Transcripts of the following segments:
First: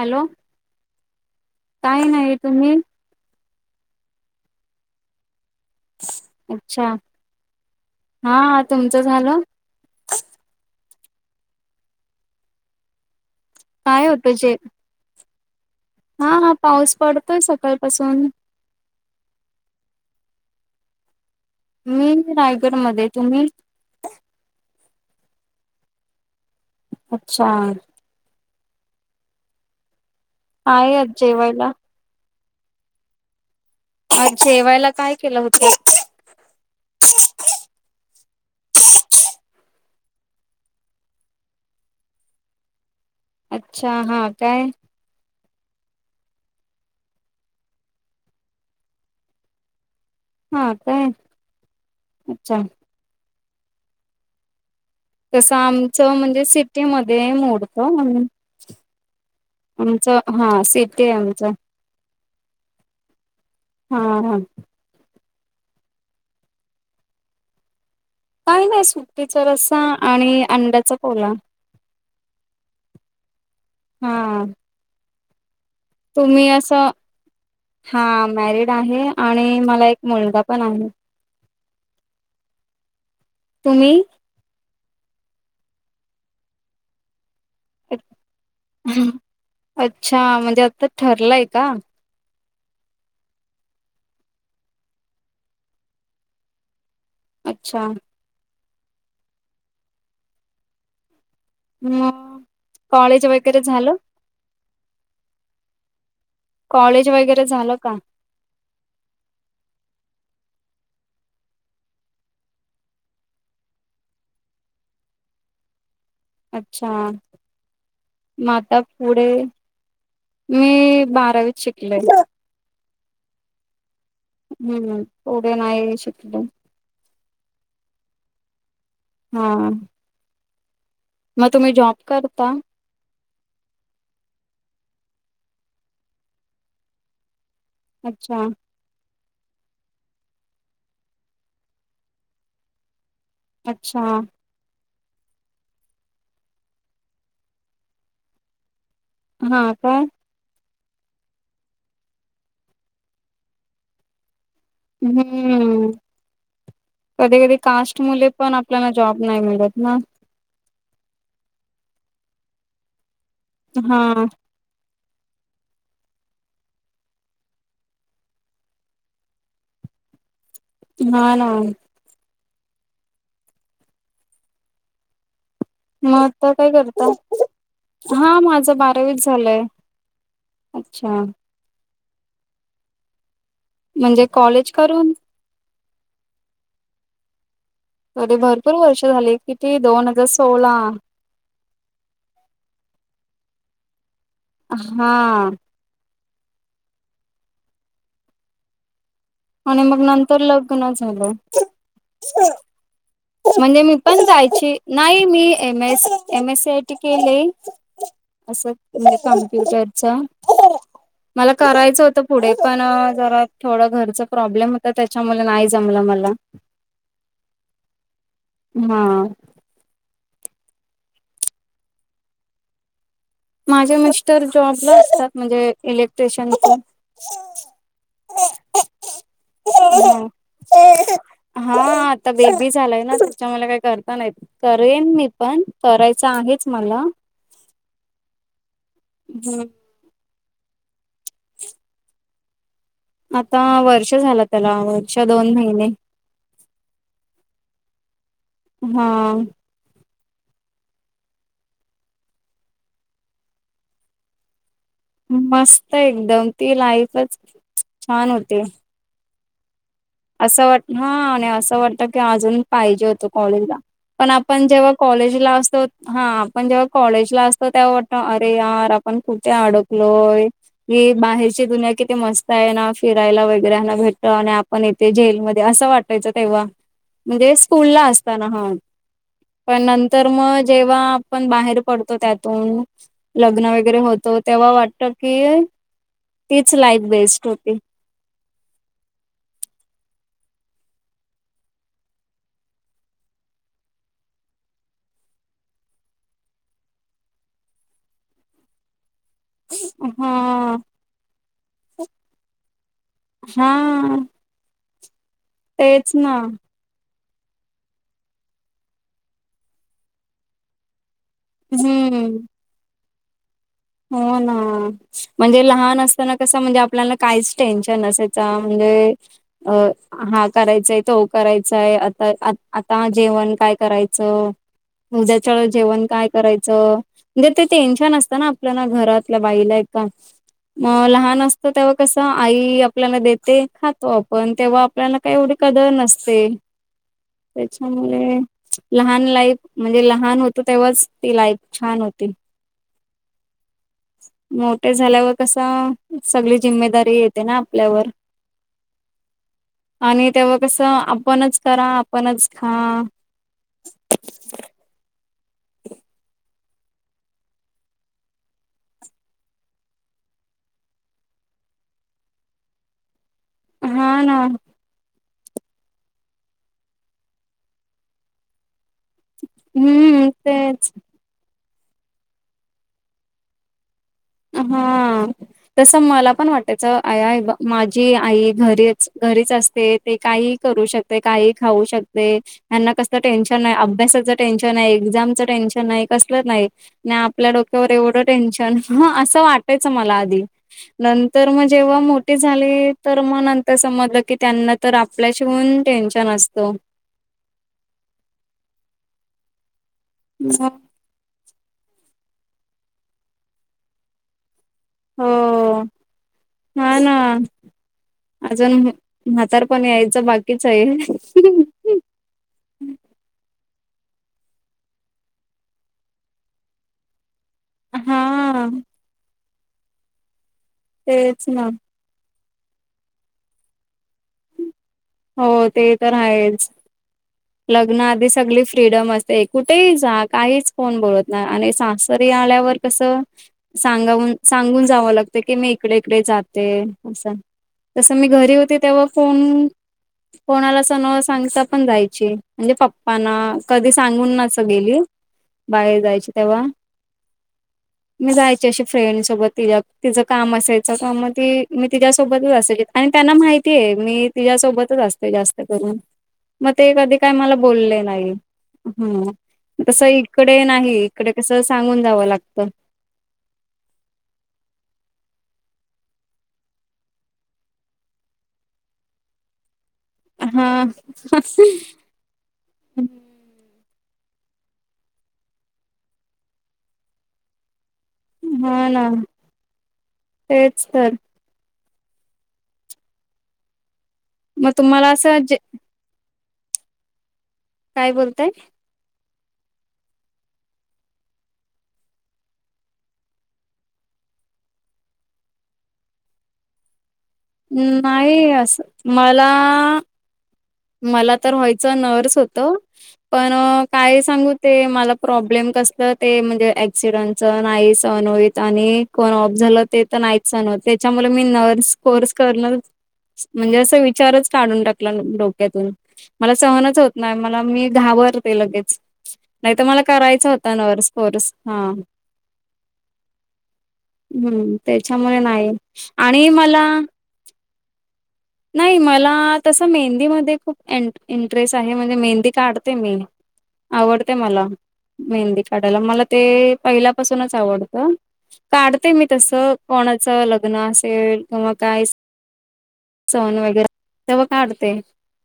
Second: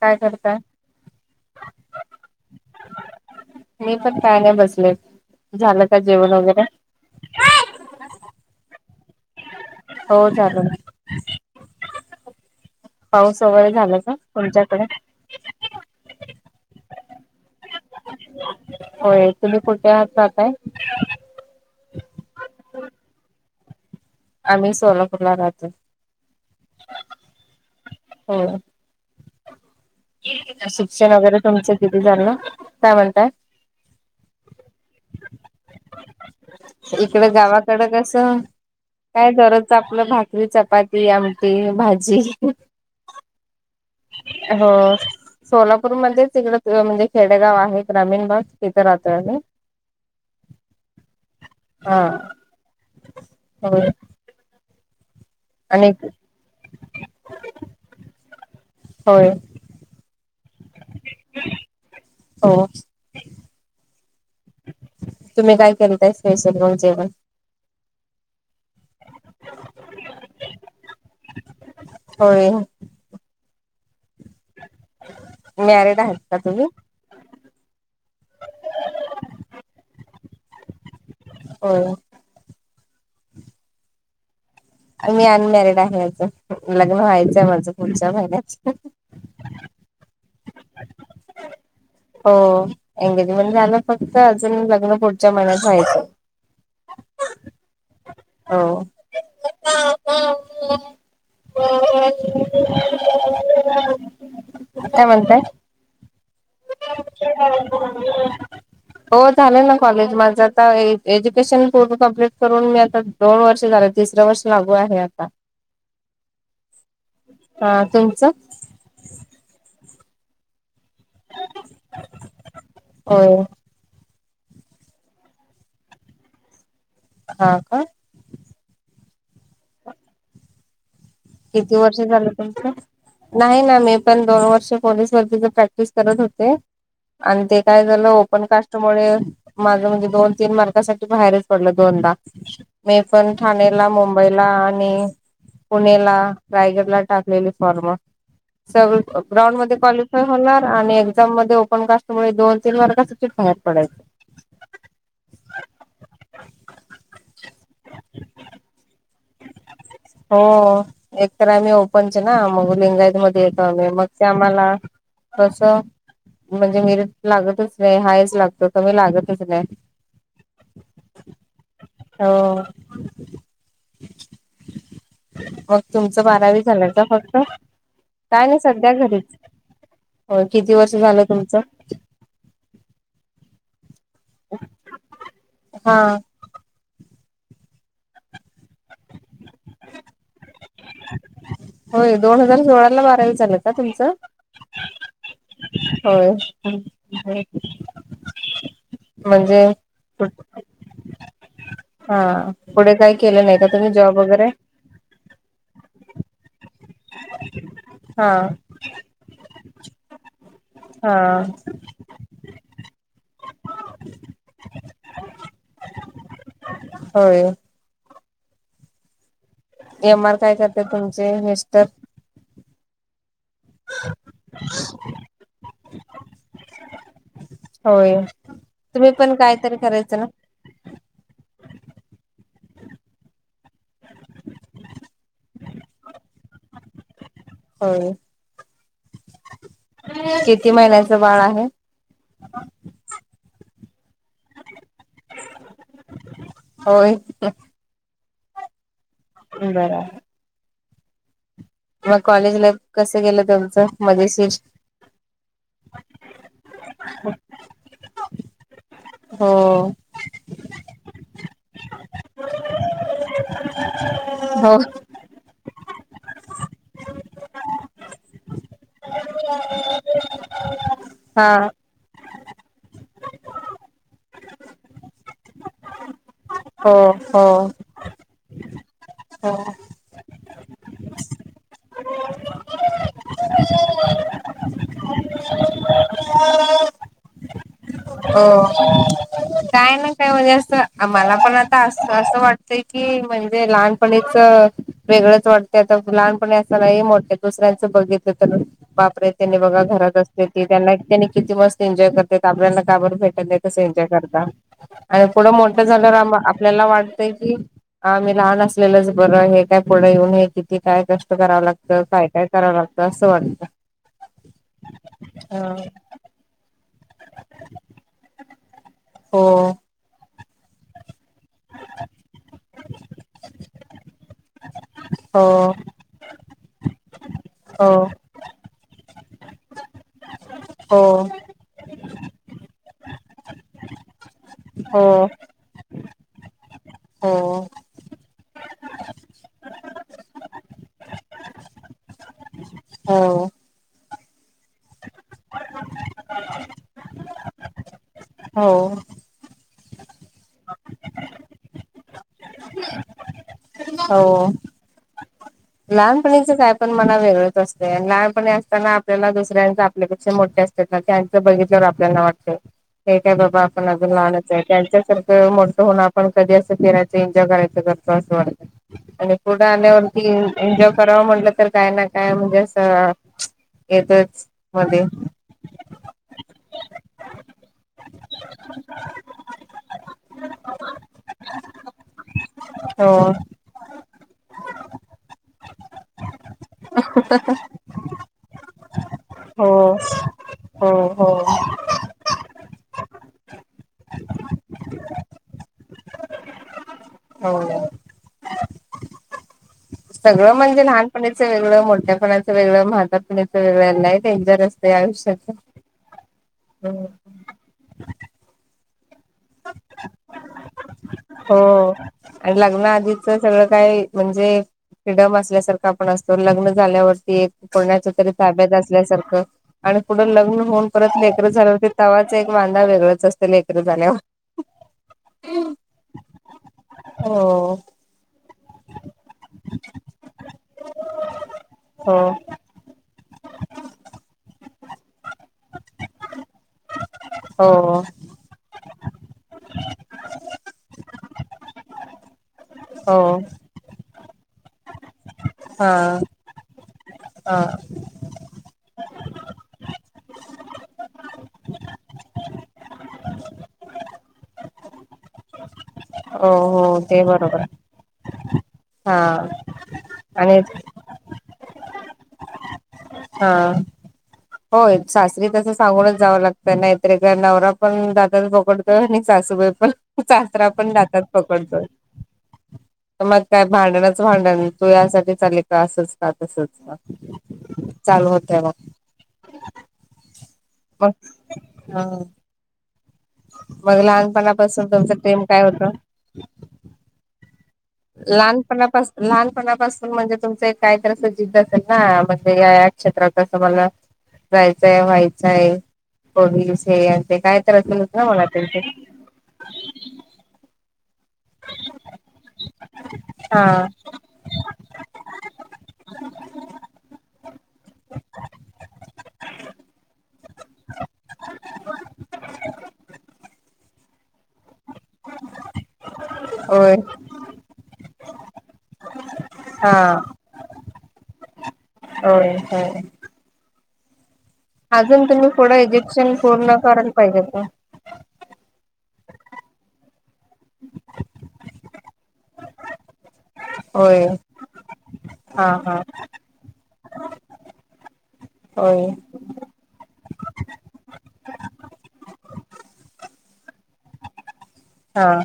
काय करताय? काही नाही तुम्ही? मी पण काय नाही बसले, झालं का जेवण वगैरे? हां तुमचं झालं? हो झालं. पाऊस वगैरे झाला काय का तुमच्याकडे? हां हां पाऊस पडतोय सकाळपासून. होय तुम्ही कुठे राहता ताय? मी रायगडमध्ये तुम्ही? आम्ही सोलापूरला राहतो. अच्छा. होय. काय आज शिक्षण वगैरे जेवायला तुमचं किती झालं, काय म्हणताय? आज जेवायला काय केलं होते? इकडे गावाकडं कसं काय दररोजचं आपलं भाकरी, चपाती, आमटी, भाजी. अच्छा. हा काय हो. सोलापूरमधेचं इकडं म्हणजे खेडेगाव आहे ग्रामीण भाग तिथं राहतोय आम्ही. हां काय हा. अच्छा. होय. तसं आणि आमचं म्हणजे सिटीमधे मोडतं म्हणून होय. आमचं हां सिटी ये आमचं हो. हां हां तुम्ही काय केलं ताई, स्पेशल मग जेवणं काय नाय, सुकटीचा रसा आणि अंड्याचा पोला होय. हा मॅरेड तुम्ही असं हा मॅरिड आहे आणि मला एक मुलगा पण आहे. होय. तुम्ही? मी अनमॅरिड आहे अजून लग्न व्हायचंय माझं पुढच्या महिन्यात. अच्छा म्हणजे आत ठरलय का? हो एंगेजमेंट झालय फक्त अजून लग्न पुढच्या महिन्यात व्हायचं. [unintelligible] अच्छा हो. [inaudible] मग कॉलेज वगैरे झालं? [inaudible] काय म्हणताय कॉलेज वगैरे झालं का? [unintelligible] हो झालंय ना कॉलेज माझं आता ए एज्युकेशन पूर्ण कम्प्लीट करून मी आता दोन वर्ष झालं तिसरं वर्ष लागू आहे आता. अच्छा, हा तुमचं? म आता पुढे मी बारावीच शिकले. होय हम्म पुढे नाही शिकले. हा का हा मग तुम्ही किती जॉब वर्ष झालं करता? त्यांचं नाही ना मी पण दोन वर्ष पोलीस भरतीच प्रॅक्टिस करत होते आणि ते काय झालं अच्छा ओपन कास्ट स्ट मुळे माझ म्हणजे दोन तीन मार्कासाठी बाहेरच पडलं दोनदा मी पण ठाणेला अच्छा मुंबईला आणि पुणे ला रायगड ला टाकलेली फॉर्म सगळी ग्राउंड हा मध्ये काय? क्वालिफय होणार आणि एक्झाम मध्ये ओपन कास्टमुळे दोन तीन मार्क साठी च बाहेर पडयच. हूं कधी कधी कास्ट मुले पण आपल्याला जॉब नाही मिलत ना- हो एकतर आम्ही ओपनचे ना मग लिंगायत मध्ये येतो आम्ही हा मग ते आम्हाला कस म्हणजे मिरीट लागतच नाय हायच लागतो कमी लागतच नाय. नाय ना हो. [unintelligible] मग तुमचं आता बारावी काय झालं का करता? फक्त? हा काय नाही माझं सध्या बारावीच घरीच. झालंय हो, किती वर्ष अच्छा झालं तुमचं? म्हणजे कॉलेज करून हा अरे भरपूर वर्ष झाली, किती दोन हजार सोला? होय दोन हजार सोळा ला बारावी झालं का तुमचं? हां. होय होय की आणि मग नंतर लग्न झालं. हा. पुढे काही केलं नाही का म्हणजे तुम्ही मी जॉब पण वगैरे? जायची नाही, मी M S M S C I T केले हा असं. कम्प्युटरचा, हा मला करायचं होतं पुढे पण जरा थोडा घरच प्रॉब्लेम होता, त्याच्यामुळे नाही जमलं मला. होय. हां. एम आर काय करते तुमचे मिस्टर? माझे मिस्टर जॉबला असतात म्हणजे इलेक्ट्रिशियन. होय, तुम्ही पण कायतरी करायचं ना? हा, आता बेबी झालाय ना, त्याच्यामुले काय करता नाही येत. करेन मी पण, करायचं आहेच मला होय. हुं. किती महिन्यांचं बाळ आहे? आता वर्ष झाल त्याला, वर्ष दोन महिने. होय हां. बरा मग कॉलेज लाईफ कसं गेलं तुमचं मजेशीर? मस्त, एकदम ती लाईफच छान होती. हो. असं वाटत, हा आणि असं वाटत, की अजून पाहिजे होतो कॉलेजला. पण आपण हो जेव्हा कॉलेजला असतो हा. पण जेव्हा कॉलेजला असतो तेव्हा वाटत, अरे यार आपण कुठे अडकलोय? ही हा बाहेरची दुनिया किती मस्त आहे ना, फिरायला वगैरेना भेटत आणि आपण येथे जेलमध्ये असं वाटत. तेचं तेव्हा हो हो म्हणजे, स्कूलला असताना हा. हो. पण नंतर म जेव्हा, आपण बाहेर पडतो त्यातून लग्न वगैरे होत, तेव्हा वाटत की, तीच लाईफ बेस्ट होती. अ. काय ना, काय म्हणजे, असं मला पण आता अस असं वाटतय, की म्हणजे लहानपणीच वेगळंच वाटतय आता, लहानपणी असताना, हे मोट दुसऱ्यांचं बघितलं तर बापरे! तेनी बघा घरात असत्याती, हा त्यांना त्यांनी किती एक मस्त एन्जॉय करते, आपल्याला घाबर तोय त्या हा कणी आणि पुढं मोठं तेच ना. झालंयावर आपल्याला वाट तय की, आम्ही लहान असलेलंच बरं आहे, हे काय पुढं येऊन हे किती काय कष्ट ष्ट करावं लागतं, काय हम्म -काय करावं लागतं, असं वाटतं. हो ना, म्हणजे लहान अस [unintelligible] कसं म्हणजे, आपल्याला काहीच टेन्शन नसायचा. म्हणजे, हो अ हा करायचाय, तो करायचाय. आता आत आता जेवण काय करायचं? उद्याच्याला, हो जेवण काय करायचं? म्हणजे, ते हो टेन्शन असतं ना, आपल्याला. घरातल्या बाईला एका. म हो लहान अस तेव्हा कसं, आई आपल्याला देते. खातो आपण. तेव्हा हो आपल्याला काय एवढ कदर नसते. हो तेच [unintelligible] लहान लाईफ. म्हणजे, लहान होतो तेव्हाच, ती लाईफ छान होती. हो. मोठे झाल्यावर कसं, सगळी जिम्मेदारी, येते ना आपल्यावर. हो. आणि तेव्हा कसं, आपणच करा, आपणच खा. [unintelligible] हो. लहानपणीचं काय पण म्हणा, वेगळंच असतंय. लहानपणी असताना आपल्याला दुसऱ्यांच आपल्यापेक्षा, मोठ्या अस त्यांच बघितल्यावर, आपल्याना वाटतं. हे काय बाबा, आपण अजून हा ना लहानचय. त्यांच्या सारख खं मोठं होऊन, आपण कधी असं फिरायच. एन्जॉय करायचं - करतो असं वाटतं. आणि पुढं आल्यावरती हम्म तेच करावं म्हटलं, तर काय ना काय म्हणजे असं, [unintelligible] येतच. मध्ये हं. तसं मला पण वाटायचं. आ ई बा माझी आई घरीच -घरीच असते. ते काही करू शकते. काहीही खाऊ शकते. त्यांना हो कसलं टेन्शन नाही. अभ्यासाच टेन्शनय. एक्झामचं टेन्शन नाही. कसलं नाही. नी आपल्या डोक्यावर एवढं टेन्शन. ह. असं, हो वाटायचं मला आधी. हो नंतर मग हो जेव्हा मोठी झाली. तर मग नंतर समजलं की, त्यांना तर आप आपल्या शिवून टेन्शन असतो. हो. सगळं म्हणजे, लहानपनीचं वेगळं. मोठ्यापणाचं वेगळं. म्हातारपनीचं वेगळं. लय डेंजर अस हो. हा, ना. अजून, म्हातारपण यायचं बाकीचय. [unintelligible] हो. लग्ना आधीचं सगळं काय, म्हणजे फ्रीडम असल्यासारखा आपण असतो. लग्न झाल्यावरती एक कोणाच्या तरी हा ताब्यात असल्यासारखं. आणि पुढं लग्न होऊन, परत तेच लेकर ना झाल्यावरती तवाचा एक वांदा वेगळंच असतं. लेकर झाल्यावर. हो. ते तर आहेच. हो लग्न आधी, सगळी फ्रीडम असते. ते कुठेही जा. काहीच, कोण बोलत नाही. आणि हो सासरी आल्यावर कसं सांगावून - सांगून जावं लागत की, मी इकडे- इकडे जाते. असं. हो तसं मी घरी होते. तेव्हा फोन कोणाला असं न सांगता पण जायची. म्हणजे हो पप्पाना कधी सांगून असं गेलीय? बाहेर हा. जायची तेव्हा. हा. मी जायची अशी फ्रेंडसोबत. तिज्या, तिचं काम असायचं का? मग ती मी तिच्यासोबत असायची. आणि त्यांना माहितीय. मी तिच्यासोबत च असते जास्त करून. हो मग ते हो कधी, काय मला बरोबर बोलले नाही. हा ह. तसं, आणि इकडे नाही. इकडे कसं? सांगून जावं लागतं हा. होय सासरी कसं सांगूनच जावं लागतं, नाही तरे काय नवरा पण [unintelligible] त आणि सासूबाई पण, सासरा हा पण जाचात पकडतो. [inaudible] मग काय भांडणच-भांडण, तू यासाठी चाली का? असच का, तसच का. चालू होतय हा मग, ना तेच तर हं. मग मग लहानपणापासून तुम्हाला तुमच असं एम जे काय होत? काय बोलताय लहानपणापास लहानपणापासून म्हणजे तुमचं काहीतरी असं जिद्द असेल ना, म्हणजे या या क्षेत्रात असं बघा जायचंय व्हायचंय पोलीस, हे ते काय तर असेलच ना, मला नाही त्यांचे असं मला मला तर व्हायचं नर्स होतं, पण हा अ काय सांगू ते मला प्रॉब्लेम कसलं, ते म्हणजे ऍक्सिडेंटच, नाई सहन हो इत आणि कोण ऑफ झालं, ते तर नाहीच सांगणार, त्याच्यामुल मी नर्स कोर्स करन म्हणजे असा विचारच काढून टाकला, न डोक्यातून, मला होय सहनच होत नाय, मला मी घाबरते लगेच नाही त, मला हा करायचा होता, नर्स कोर्स, हां. [inaudible] हम्म, अजून त्याच्यामुळे तुम्ही नाही पुढं एज्युकेशन आणि पूर्ण मला करायला पाहिजे होतं. नाही मला, तसं मेहंदी म खूप एन-इंटरेस्ट आहे, म्हणजे मेहंदी काढते मी होय. आवडते मला, मेहंदी हा हा काढायला, मला ते पहिल्यापासूनच आवडतं. होय काढते मी तसं, कोणाचं लग्न असेल किंवा काय स सण वगैरे [unintelligible] तेव्हा काढते. हं,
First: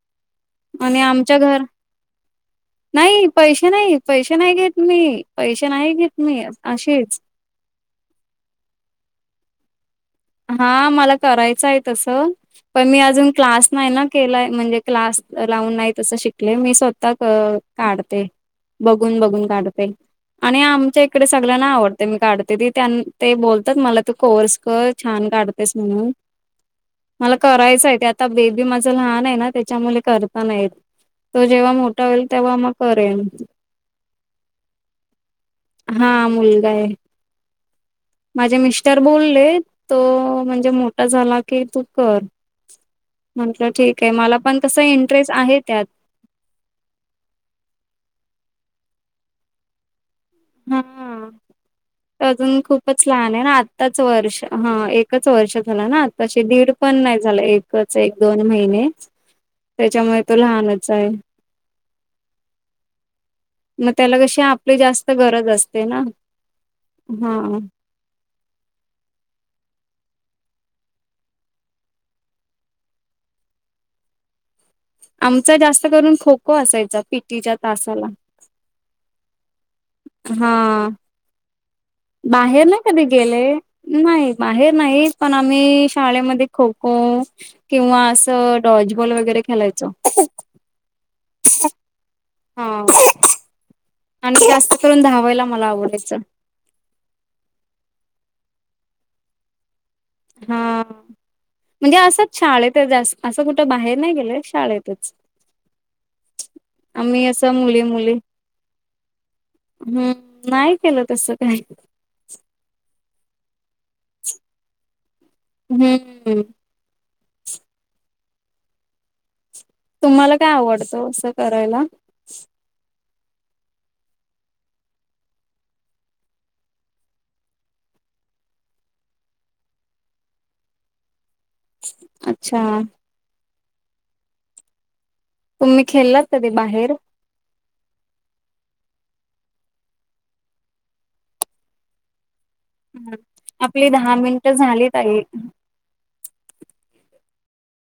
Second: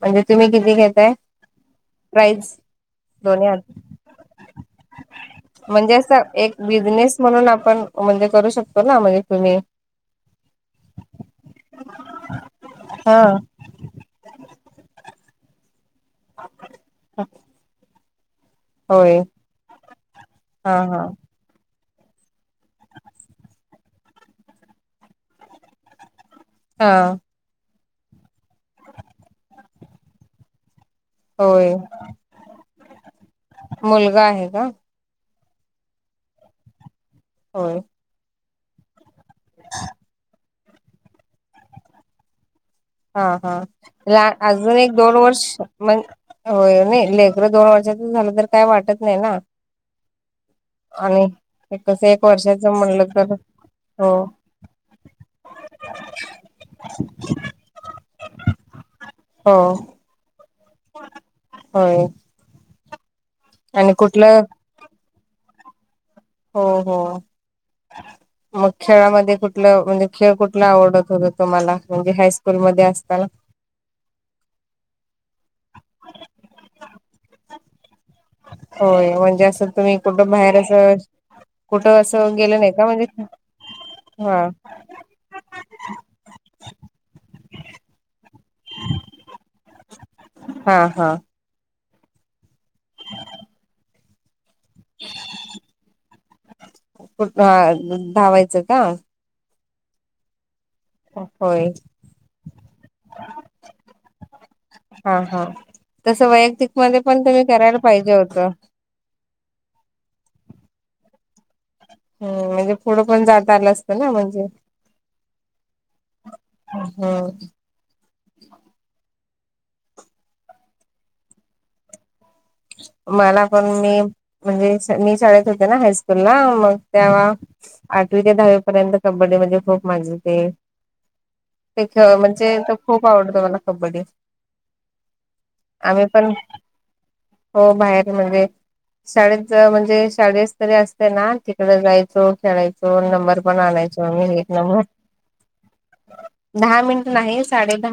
म्हणजे तुम्ही किती आणि घेताय, आमच्या घर प्राईज? नाही, दोन्ही पैशे हात नाही, पैशे नाही घेत मी, पैशे नाही घेत मी, अशेच हो ना, पण म्हणजे करू शकतो ना, म्हणजे तुम्ही हां मला करायचं य तसं, पण मी हा. अजून क्लास नाही ना केलाय, म्हणजे क्लास लावून, नाही तसं शिकले, मी स्वतः क-काढते. होय बघून-बघून काढते आणि हा हा आमच्या इकडे स सगळ्यांना आवडते, मी काढते ती, ते बोलतात मला तू कोर्स कर. छान काढतेस, म्हणून हां. मला करायचं य, ते आता बेबी माझं लहान आहे ना, त्याच्यामुले करता नाय येत. तो जेव्हा होय मोठा होईल, तेव्हा म करेल. मुलगा आहे का? हां, मुलगा ये. होय. माजे मिस्टर, बोलले तो, म्हणजे मोठा झाला की, तू कर हां हां, म्हटलं ठीक आहे ला मला पण अजून कसं एक-दोन इंटरेस्ट वर्ष आहे त्यात म होय, नही लेकरं दोन वर्षाच झालं, तर काय वाटत नाही ना. आणि हां. ते कसं एक तर अजून वर्षाच म्हणलं खूपच तर लहान ये ना, आत्ताच हो वर्ष, हं एकच वर्ष झालं ना, आताशी दीड पण नाही झालं, एक कच, दोन महिने, हो त्याच्यामुळे तो लहानच हाये. होय. म आणि त्याला कशी कुठलं आपली जास्त गरज असते ना हो हो हा. मग खेळामध्ये कुठलं म्हणजे खेळ कुठला आवडत होता तुम्हाला म्हणजे हायस्कूलमध्ये असताना. आमचा जास्त करून खो खो असायचा पी टी च्या तासाला होय म्हणजे असं तुम्ही कुठं बाहेर हा. असं कुठं असं गेलं बाहेर नाही नाय का कधी म्हणजे गेले. नाही हा बाहेर नाही पण आम्ही शाळेमध्ये खो खो किंवा असं डॉचबॉल वगैरे खेलायचो. हा हा हा आणि जास्त करून धावायला मला आवडायचं. कुठ हा धावायचं का? हा होय. म्हणजे असंच शाळेत जास् असं कुठं बाहेर नाय गेलं शाळेतच हा हा तसं वैयक्तिक मध्ये पण आम्ही तुम्ही असं करायला मुली पाहिजे मुली होत. हम्म नाय केलं तस काय हो म्हणजे पुढं पण जाता आलं असतं ना म्हणजे हम्म हो. तुम्हाला काय आवडतं असं करायला मला पण मी म्हणजे मी शाळेत होते ना हायस्कूला मग तेव्हा आठवी ते दहावी पर्यंत कबड्डी मध्ये खूप मजा येते. ते खेळ म्हणजे तो अच्छा खूप आवडतो मला कबड्डी तुम्ही आम्ही खेळलात पण कधी बाहेर हो बाहेर म्हणजे शाळेत म्हणजे शालियस्तरी असते ना तिकड जायचो खेळाय चो नंबर पण आपली आणायचो दहा मी एक मिनिटं नंबर झाली ताई दहा मिनट नाही साडे दहा